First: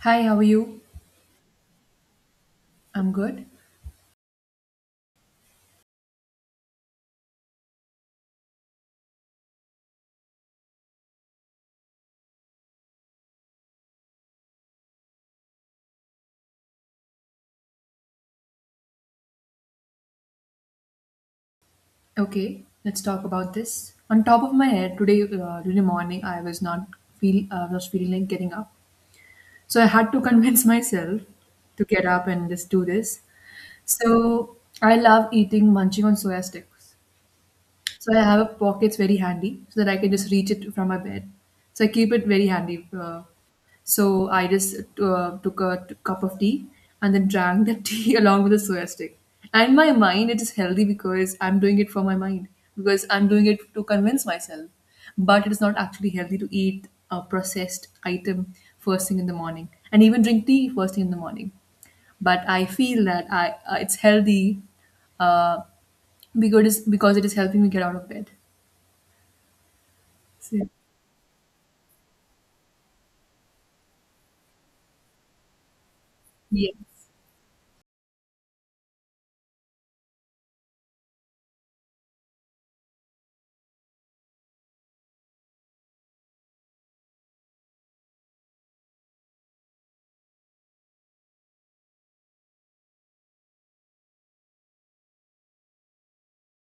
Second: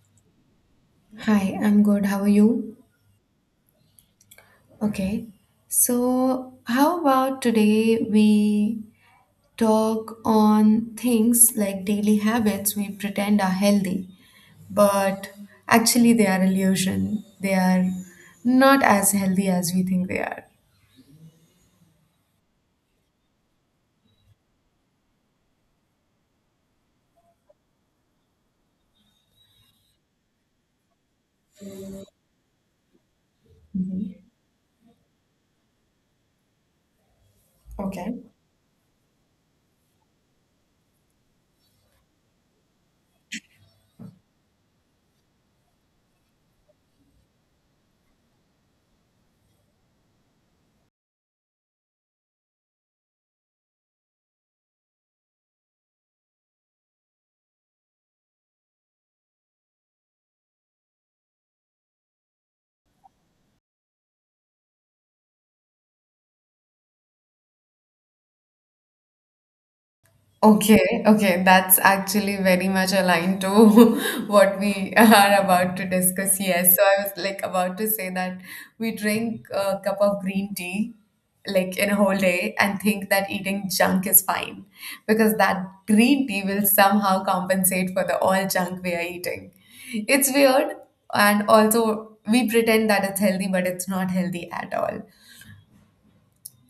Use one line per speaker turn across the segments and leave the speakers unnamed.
Hi, how are you?
Hi, I'm good. How are you?
I'm good.
Okay. So, how about today we talk on things like daily habits we pretend are healthy, but actually they are illusion. They are not as healthy as we think they are.
Okay, let's talk about this. On top of my head, today, today morning, I was not was feeling like getting up, so I had to convince myself to get up and just do this.
Mhm.
So I love eating munching on soya sticks.
Okay.
So I have a pockets very handy so that I can just reach it from my bed. So I keep it very handy. So I just took a cup of tea and then drank the tea along with a soya stick. And in my mind, it is healthy because I'm doing it for my mind because I'm doing it to convince myself. But it is not actually healthy to eat a processed item first thing in the morning and even drink tea first thing in the morning, but I feel that I it's healthy uh, because it is helping me get out of bed. So,
Okay, okay, that's actually very much aligned to what we are about to discuss. Yes, so I
yes.
was like about to say that we drink a cup of green tea like in a whole day and think that eating junk is fine because that green tea will somehow compensate for the all junk we are eating. It's weird, and also we pretend that it's healthy, but it's not healthy at all.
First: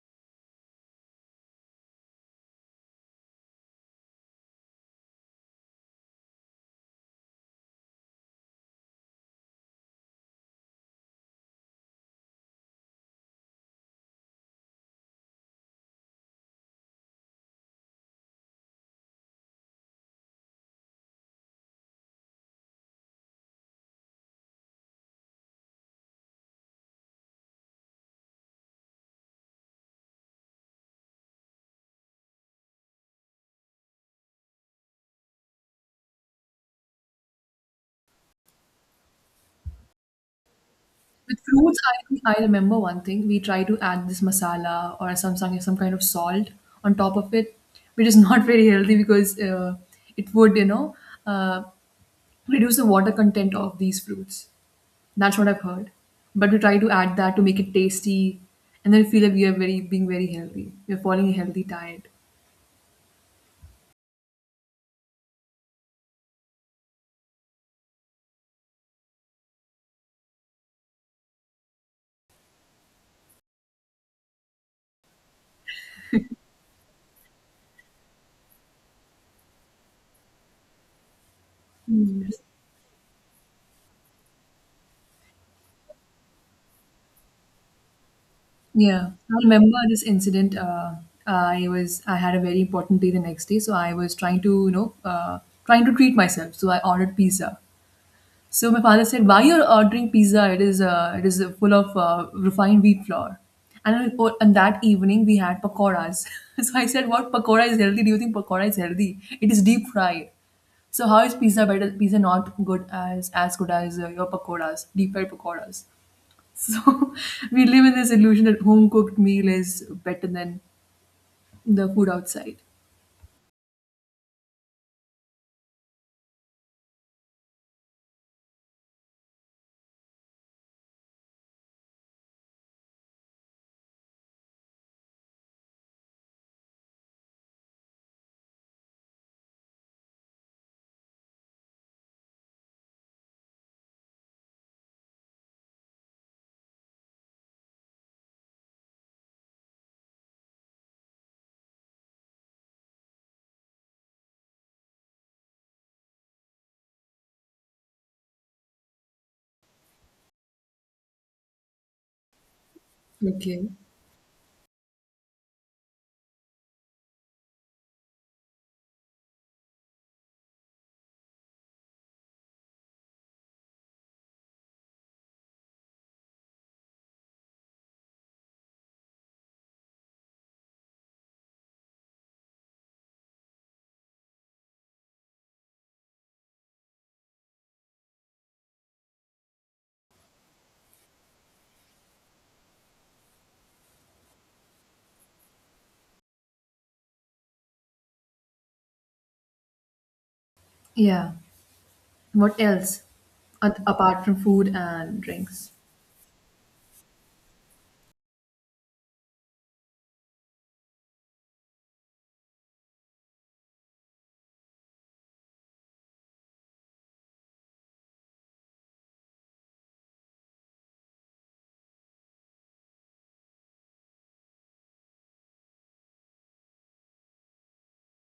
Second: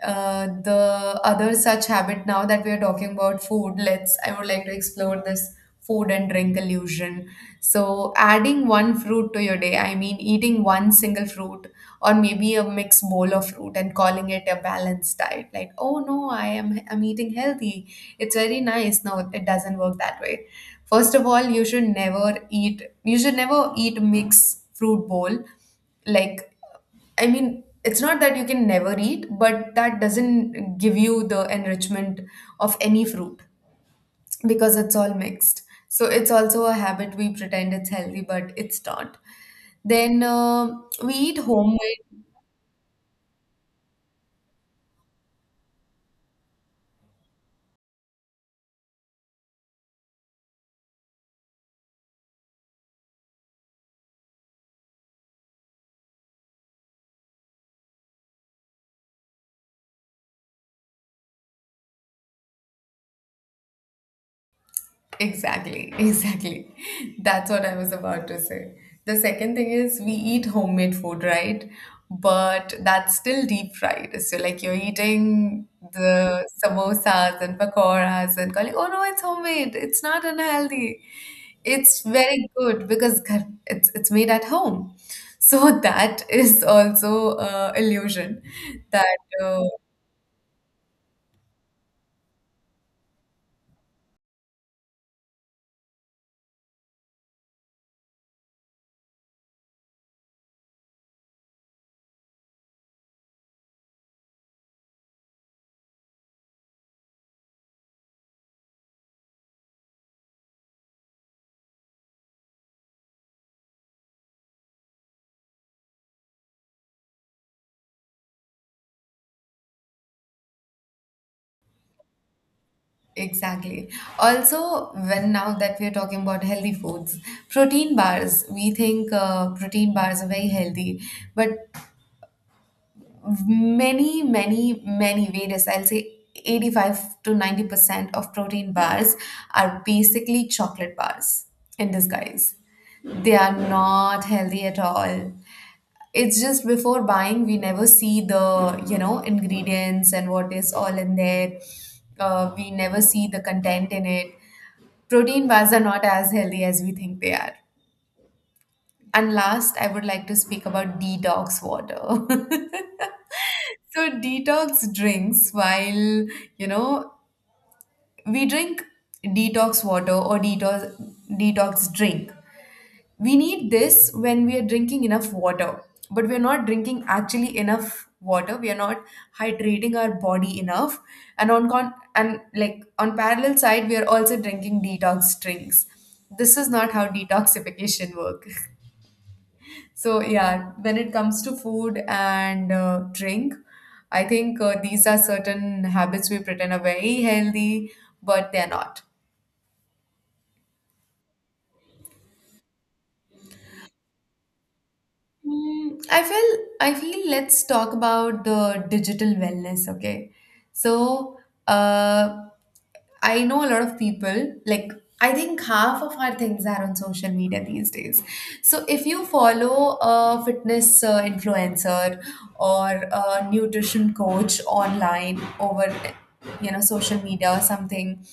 The other such habit, now that we are talking about food, let's I would like to explore this food and drink illusion. So adding one fruit to your day, I mean, eating one single fruit or maybe a mixed bowl of fruit and calling it a balanced diet, like, oh no, I'm eating healthy, it's very nice. No, it doesn't work that way. First of all, you should never eat mixed fruit bowl, like, I mean, it's not that you can never eat, but that doesn't give you the enrichment of any fruit because it's all mixed. So it's also a habit we pretend it's healthy, but it's not. Then we eat
With fruits,
homemade.
I remember one thing. We try to add this masala or some kind of salt on top of it, which is not very healthy because it would, you know, uh, reduce the water content of these fruits. That's what I've heard. But we try to add that to make it tasty, and then feel that we are very being very healthy. We are following a healthy diet.
Exactly, exactly. That's what I was about to say. The second thing is we eat homemade food, right? But that's still deep fried. So like you're eating the samosas and pakoras and calling, oh no, it's homemade, it's not unhealthy, it's very good because it's made at home. So that is also illusion.
Yeah,
That
I remember this incident. I had a very important day the next day, so I was trying to, you know, trying to treat myself. So I ordered pizza. So my father said, "Why you're ordering pizza? It is full of refined wheat flour." And on that evening we had pakoras. So I said, "What, pakora is healthy? Do you think pakora is healthy? It is deep fried." So how is pizza better? Pizza not good as good as your pakoras, deep fried pakoras. So we live in this illusion that home cooked meal is better than the food outside.
Exactly. Also, when now that we're talking about healthy foods, protein bars, we think protein bars are very healthy, but many, many, many various, I'll say 85 to 90% of protein bars are basically chocolate bars in disguise. They are not healthy at all. It's just before buying, we never see the, you know, ingredients and what is all in there. We never see the content in it. Protein bars are not as healthy as we think they are. And last, I would like to speak about detox water.
Okay.
So detox drinks, while, you know, we drink detox water or detox drink, we need this when we are drinking enough water, but we are not drinking actually enough water. We are not hydrating our body enough, and and like on parallel side, we are also drinking detox drinks. This is not how detoxification works. So yeah, when it comes to food and drink, I think these are certain habits we pretend are very healthy, but they're not.
Yeah. What else? Apart from food and drinks.
I feel let's talk about the digital wellness, okay? So, uh, I know a lot of people, like, I think half of our things are on social media these days. So if you follow a fitness influencer or a nutrition coach online over, you know, social media or something,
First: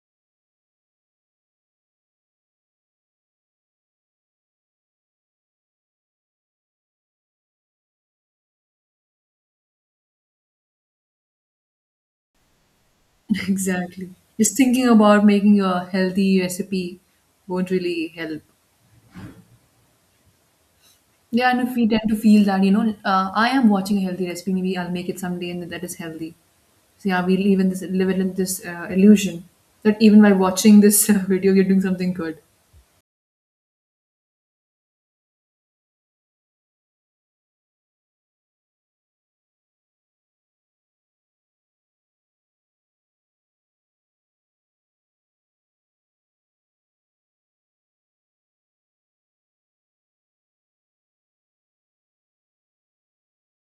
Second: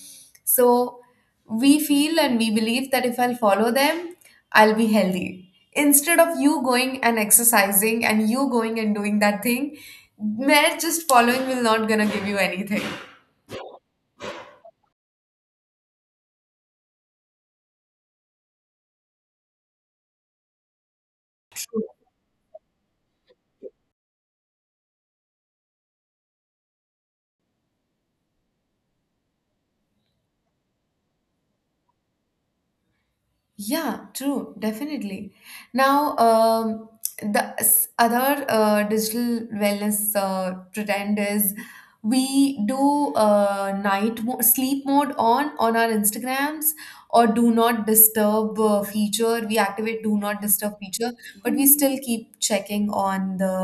so we feel and we believe that if I'll follow them, I'll be healthy. Instead of you going and exercising and you going and doing that thing, mere just following will not gonna give you anything.
Exactly. Just thinking about making a healthy recipe won't really help. Yeah, and if we tend to feel that, you know, I am watching a healthy recipe, maybe I'll make it someday and that is healthy. So yeah, we live in this illusion that even by watching this video, you're doing something good.
Yeah, true, definitely. Now, the other digital wellness trend is we do night mo sleep mode on our Instagrams or do not disturb feature. We activate do not disturb feature, but we still keep checking on the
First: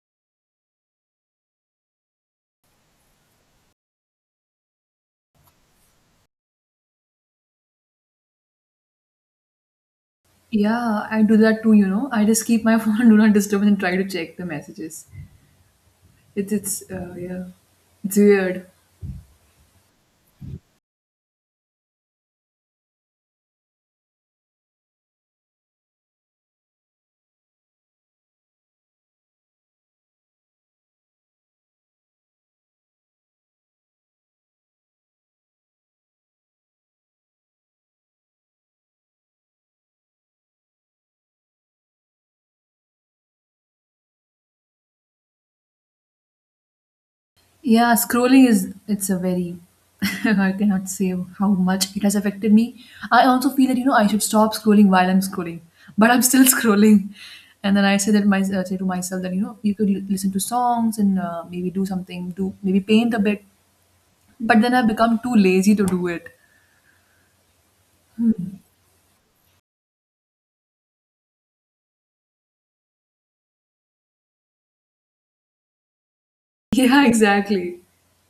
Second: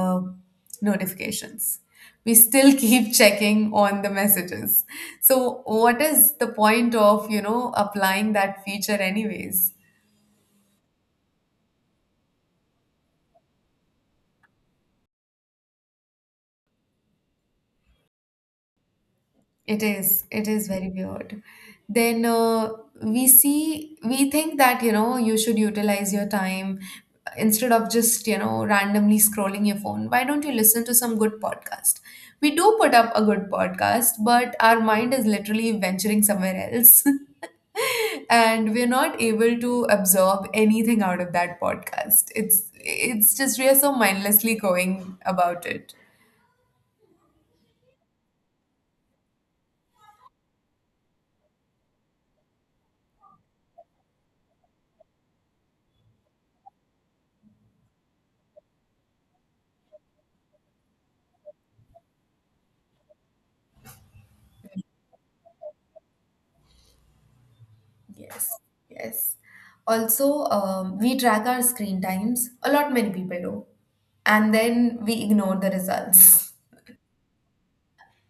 notifications. We still keep checking on the messages. So, what is the point of, you know, applying that feature anyways?
Yeah, I do that too, you know. I just keep my phone on do not disturb and try to check the messages. It's yeah, it's weird.
It is. It is very weird. Then we think that, you know, you should utilize your time instead of just, you know, randomly scrolling your phone. Why don't you listen to some good podcast? We do put up a good podcast, but our mind is literally venturing somewhere else. And we're not able to absorb anything out of that podcast. It's just we are so mindlessly going about it.
Yeah, scrolling is it's a very I cannot say how much it has affected me. I also feel that, you know, I should stop scrolling while I'm scrolling, but I'm still scrolling. And then I say that my say to myself that, you know, you could listen to songs and maybe do something, do maybe paint a bit. But then I become too lazy to do it.
Yes, yes. Also, we track our screen times. A lot many people do. And then we ignore the results.
Yeah, exactly,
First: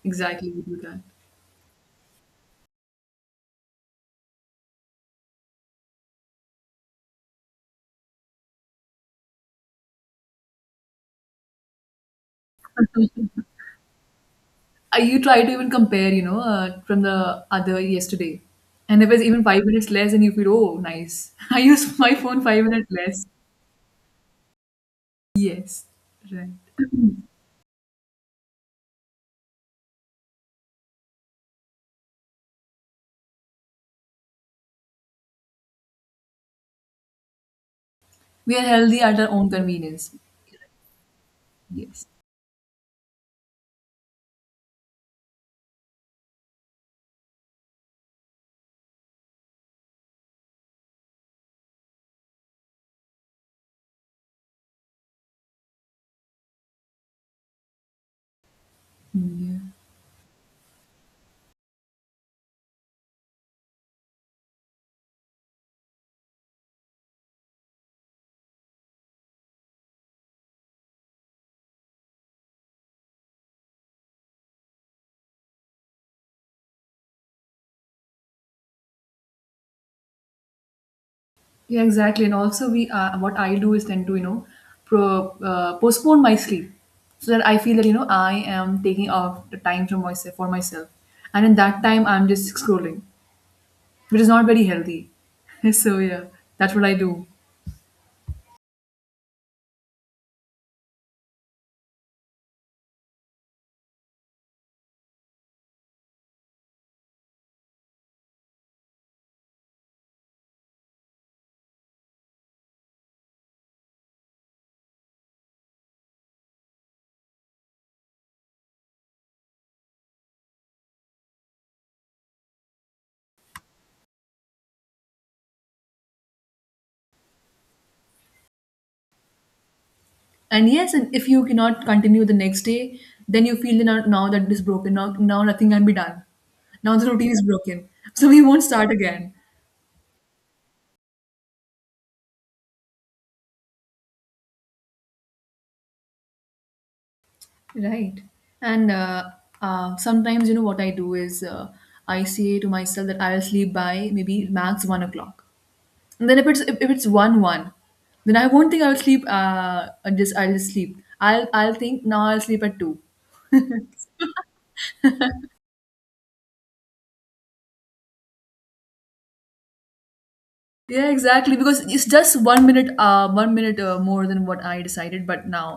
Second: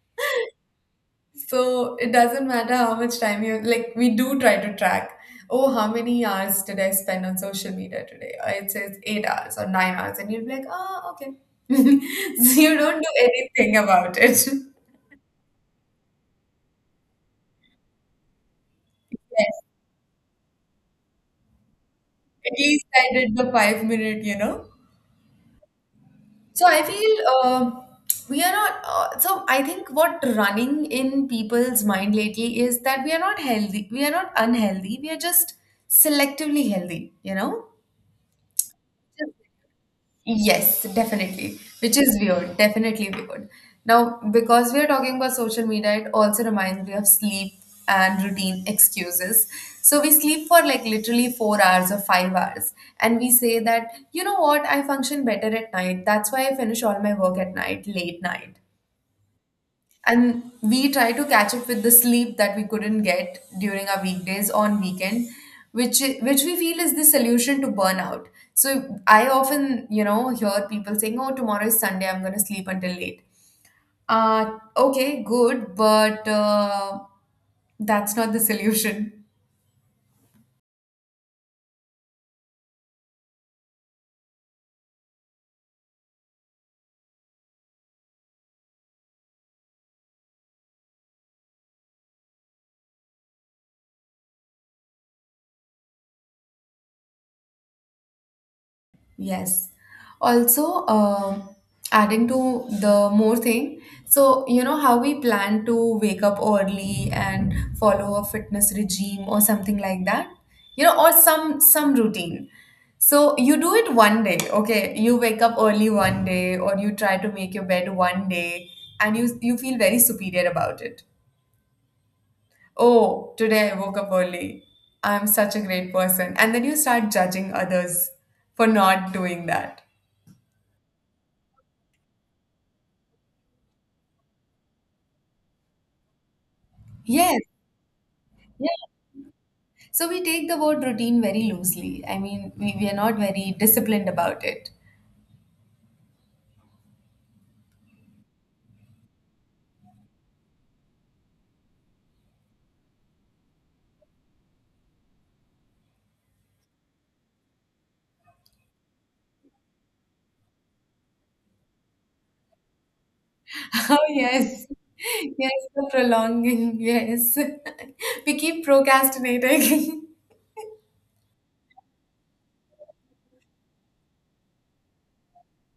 exactly. We do that.
So it doesn't matter how much time you, like, we do try to track. Oh, how many hours did I spend on social media today? Or it says 8 hours or 9 hours, and you'll be like, oh, okay. So you don't do anything about it. Yes.
You try to even compare, you know, from the other yesterday. And if it's even 5 minutes less, and you feel, oh, nice. I use my phone
At
five
least
minutes
I
less.
did the 5 minute, you know?
Yes, right.
So I feel we are not. So I think what running in people's mind lately is that we are not healthy. We are not unhealthy. We are just selectively healthy. You know.
We are healthy at our own convenience.
Yes, definitely. Which
Yes.
is weird, definitely weird. Now, because we are talking about social media, it also reminds me of sleep and routine excuses. So we sleep for like literally 4 hours or 5 hours, and we say that, you know what, I function better at night. That's why I finish all my work at night, late night,
Yeah.
and we try to catch up with the sleep that we couldn't get during our weekdays on weekend, which we feel is the solution to burnout. So I often, you know, hear people saying, oh, tomorrow is Sunday, I'm going to sleep until late. Okay, good, but that's not the solution.
Yeah, exactly. And also, we what I do is tend to, you know, postpone my sleep so that I feel that, you know, I am taking off the time from myself for myself, and in that time I'm just scrolling, which is not very healthy. So yeah, that's what I do.
Yes. Also, adding to the more thing, so you know how we plan to wake up early and follow a fitness regime or something like that, you know, or some routine. So you do it one day, okay? You wake up early one day, or you try to make your bed one day, and you feel very superior about it. Oh, today I woke up early. I'm such a great person. And then you start judging others for not doing that.
And yes, and if you cannot continue the next day, then you feel that now, now that it is broken, now, now nothing can be done, now the routine
Yes,
is broken, so we won't
yeah.
start again.
So we take the word routine very loosely. I mean, we are not very disciplined about it.
Right. And sometimes, you know what I do is, I say to myself that I'll sleep by maybe max 1 o'clock, and then if it's one one, then I won't think I'll sleep, just sleep, I'll think now I'll sleep at two.
Oh, yes. Yes, the prolonging. Yes. We keep procrastinating.
Yeah, exactly, because it's just 1 minute more than what I decided, but now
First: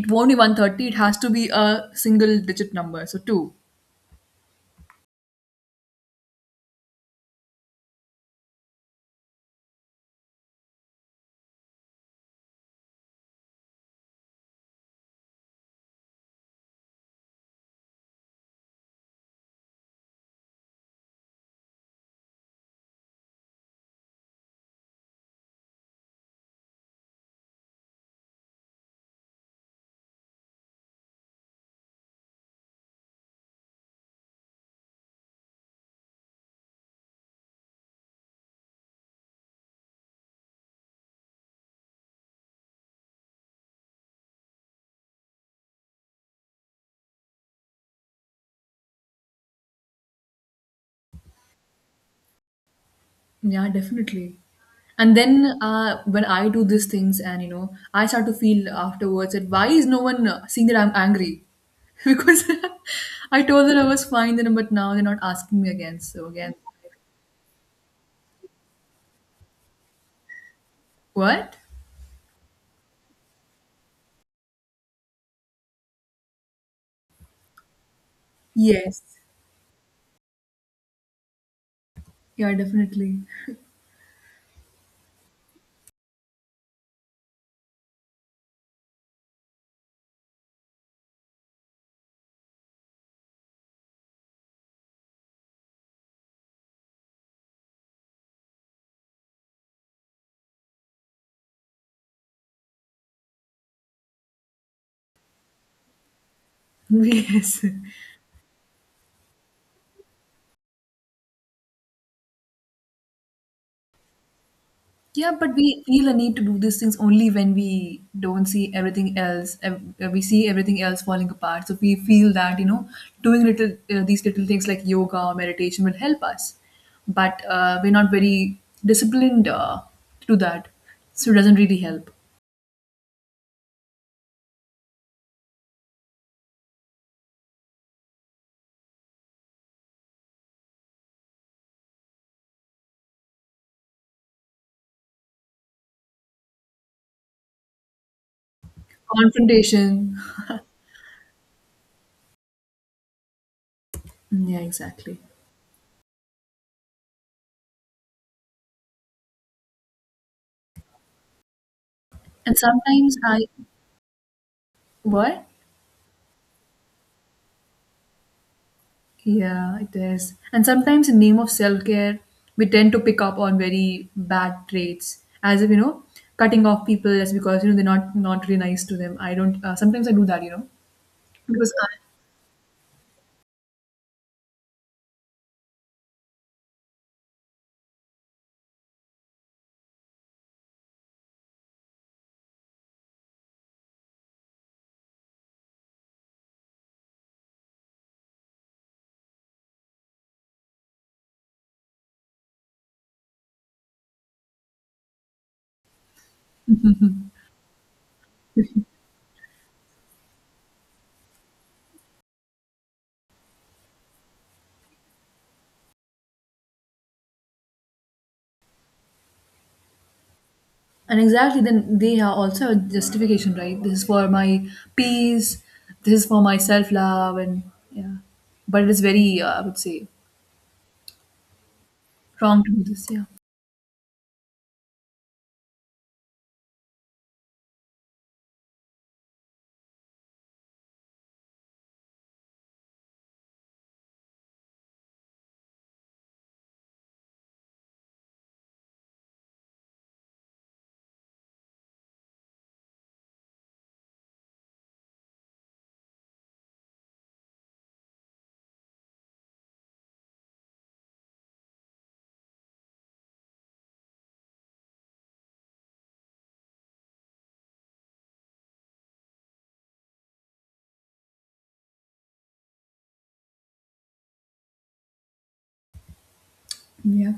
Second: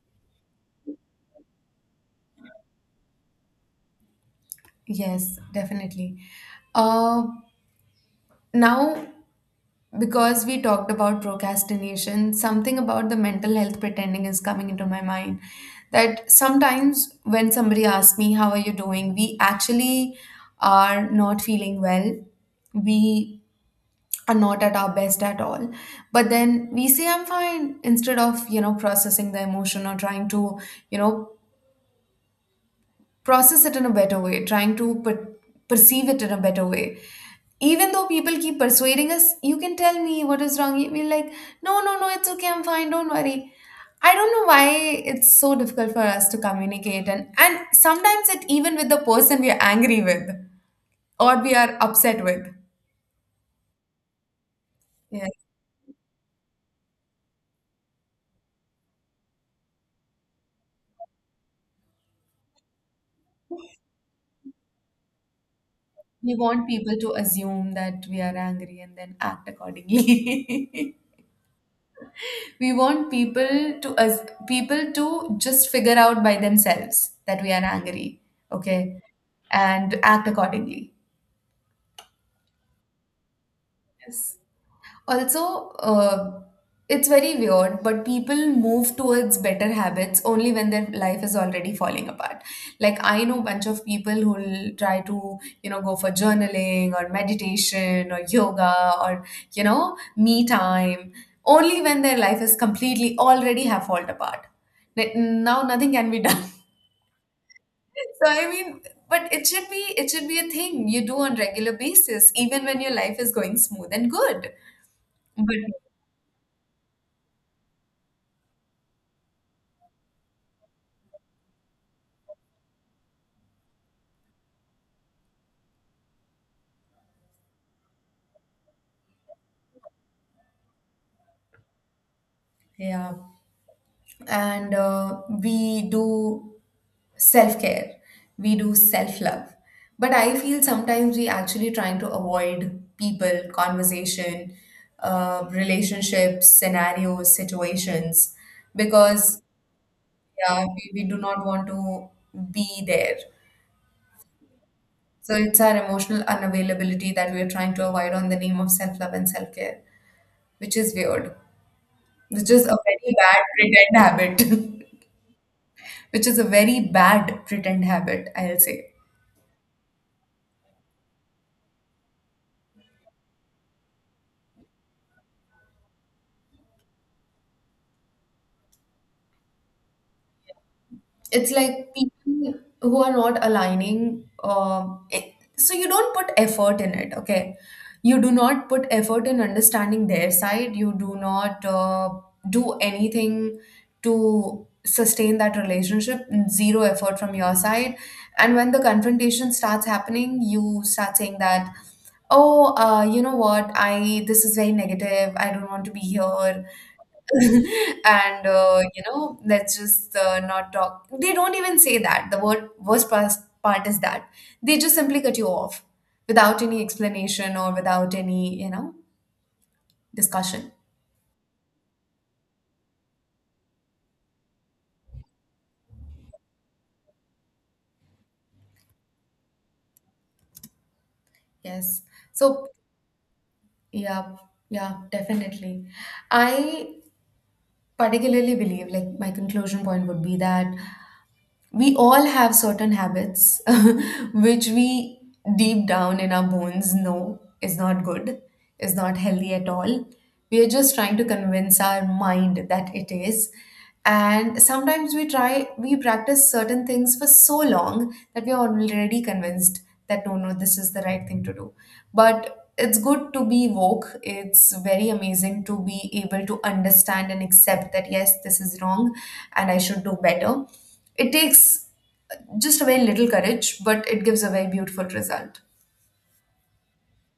it won't be 130, it has to be a single digit number, so 2.
Yes, definitely. Uh, Now, because we talked about procrastination, something about the mental health pretending is coming into my mind. That sometimes when somebody asks me, how are you doing, we actually are not feeling well. We are not at our best at all, but then we say I'm fine instead of, you know, processing the emotion or trying to, you know, process it in a better way, trying to perceive it in a better way, even though people keep persuading us, you can tell me what is wrong. We're like, no, no, no, it's okay, I'm fine, don't worry. I don't know why it's so difficult for us to communicate, and sometimes it even with the person we are angry with or we are upset with.
Yeah, definitely. And
Yeah.
then when I do these things and, you know, I start to feel afterwards that why is no one seeing that I'm angry? Because I told them I was fine then, but now they're not asking me again. So
We
again,
want people to assume that we are angry and then act accordingly.
what?
We want people to as people to just figure out by themselves that we are angry, okay,
Yes.
and act accordingly.
Yeah, definitely.
Yes. Also, it's very weird, but people move towards better habits only when their life is already falling apart. Like, I know a bunch of people who'll try to, you know, go for journaling or meditation or yoga or, you know, me time only when their life is completely already have fallen apart. Now nothing can be done.
Yes.
So I mean, but it should be a thing you do on regular basis, even when your life is going smooth and good.
Yeah, but
But
we feel a need to do these things only when we don't see everything else. We see everything else falling apart. So we feel that, you know, doing little these little things like yoga or meditation will help us. But we're not very disciplined to do that. So it doesn't really help.
yeah. And we do self care, we do self love, but I feel sometimes we actually trying to avoid people conversation, relationships, scenarios, situations because,
Confrontation.
yeah, we do not want to be there.
Yeah, exactly.
So it's our emotional unavailability that we are trying to avoid on the name of self love and self care, which is weird, which
And
is a
sometimes
very
I,
bad pretend habit.
what?
Which is a very bad pretend habit, I'll say.
Yeah, it is. And sometimes, in name of self care, we tend to pick up on very bad traits, as if, you know, cutting off people just because, you know, they're not not really nice to them. I don't. Sometimes I do that, you know,
It's
because I,
like people who are not aligning. So you don't put effort in it, okay? You do not put effort in understanding their side. You do not do anything to sustain that relationship. Zero effort from your side. And when the confrontation starts happening, you start saying that, oh, you know what, I this is very negative, I don't want to be here, and you know, let's just not talk. They don't even say that. The word worst part is that they just simply cut you off without any explanation or without any discussion.
and exactly then they are also a justification, right? This is for my peace. This is for my self love, and yeah. But it is very, I would say,
Yes.
wrong
So
to do this. Yeah,
yeah, yeah, definitely, I particularly believe, like, my conclusion point would be that we all have certain habits which we deep down in our bones know is not good, is not healthy at all. We are just trying to convince our mind that it is. And sometimes we try, we practice certain things for so long that we are already convinced that no, no, this is the right thing to do. But it's good to be woke. It's very amazing to be able to understand and accept that, yes, this is wrong and I should do better. It takes just a very little courage, but it gives a very beautiful result.
yeah.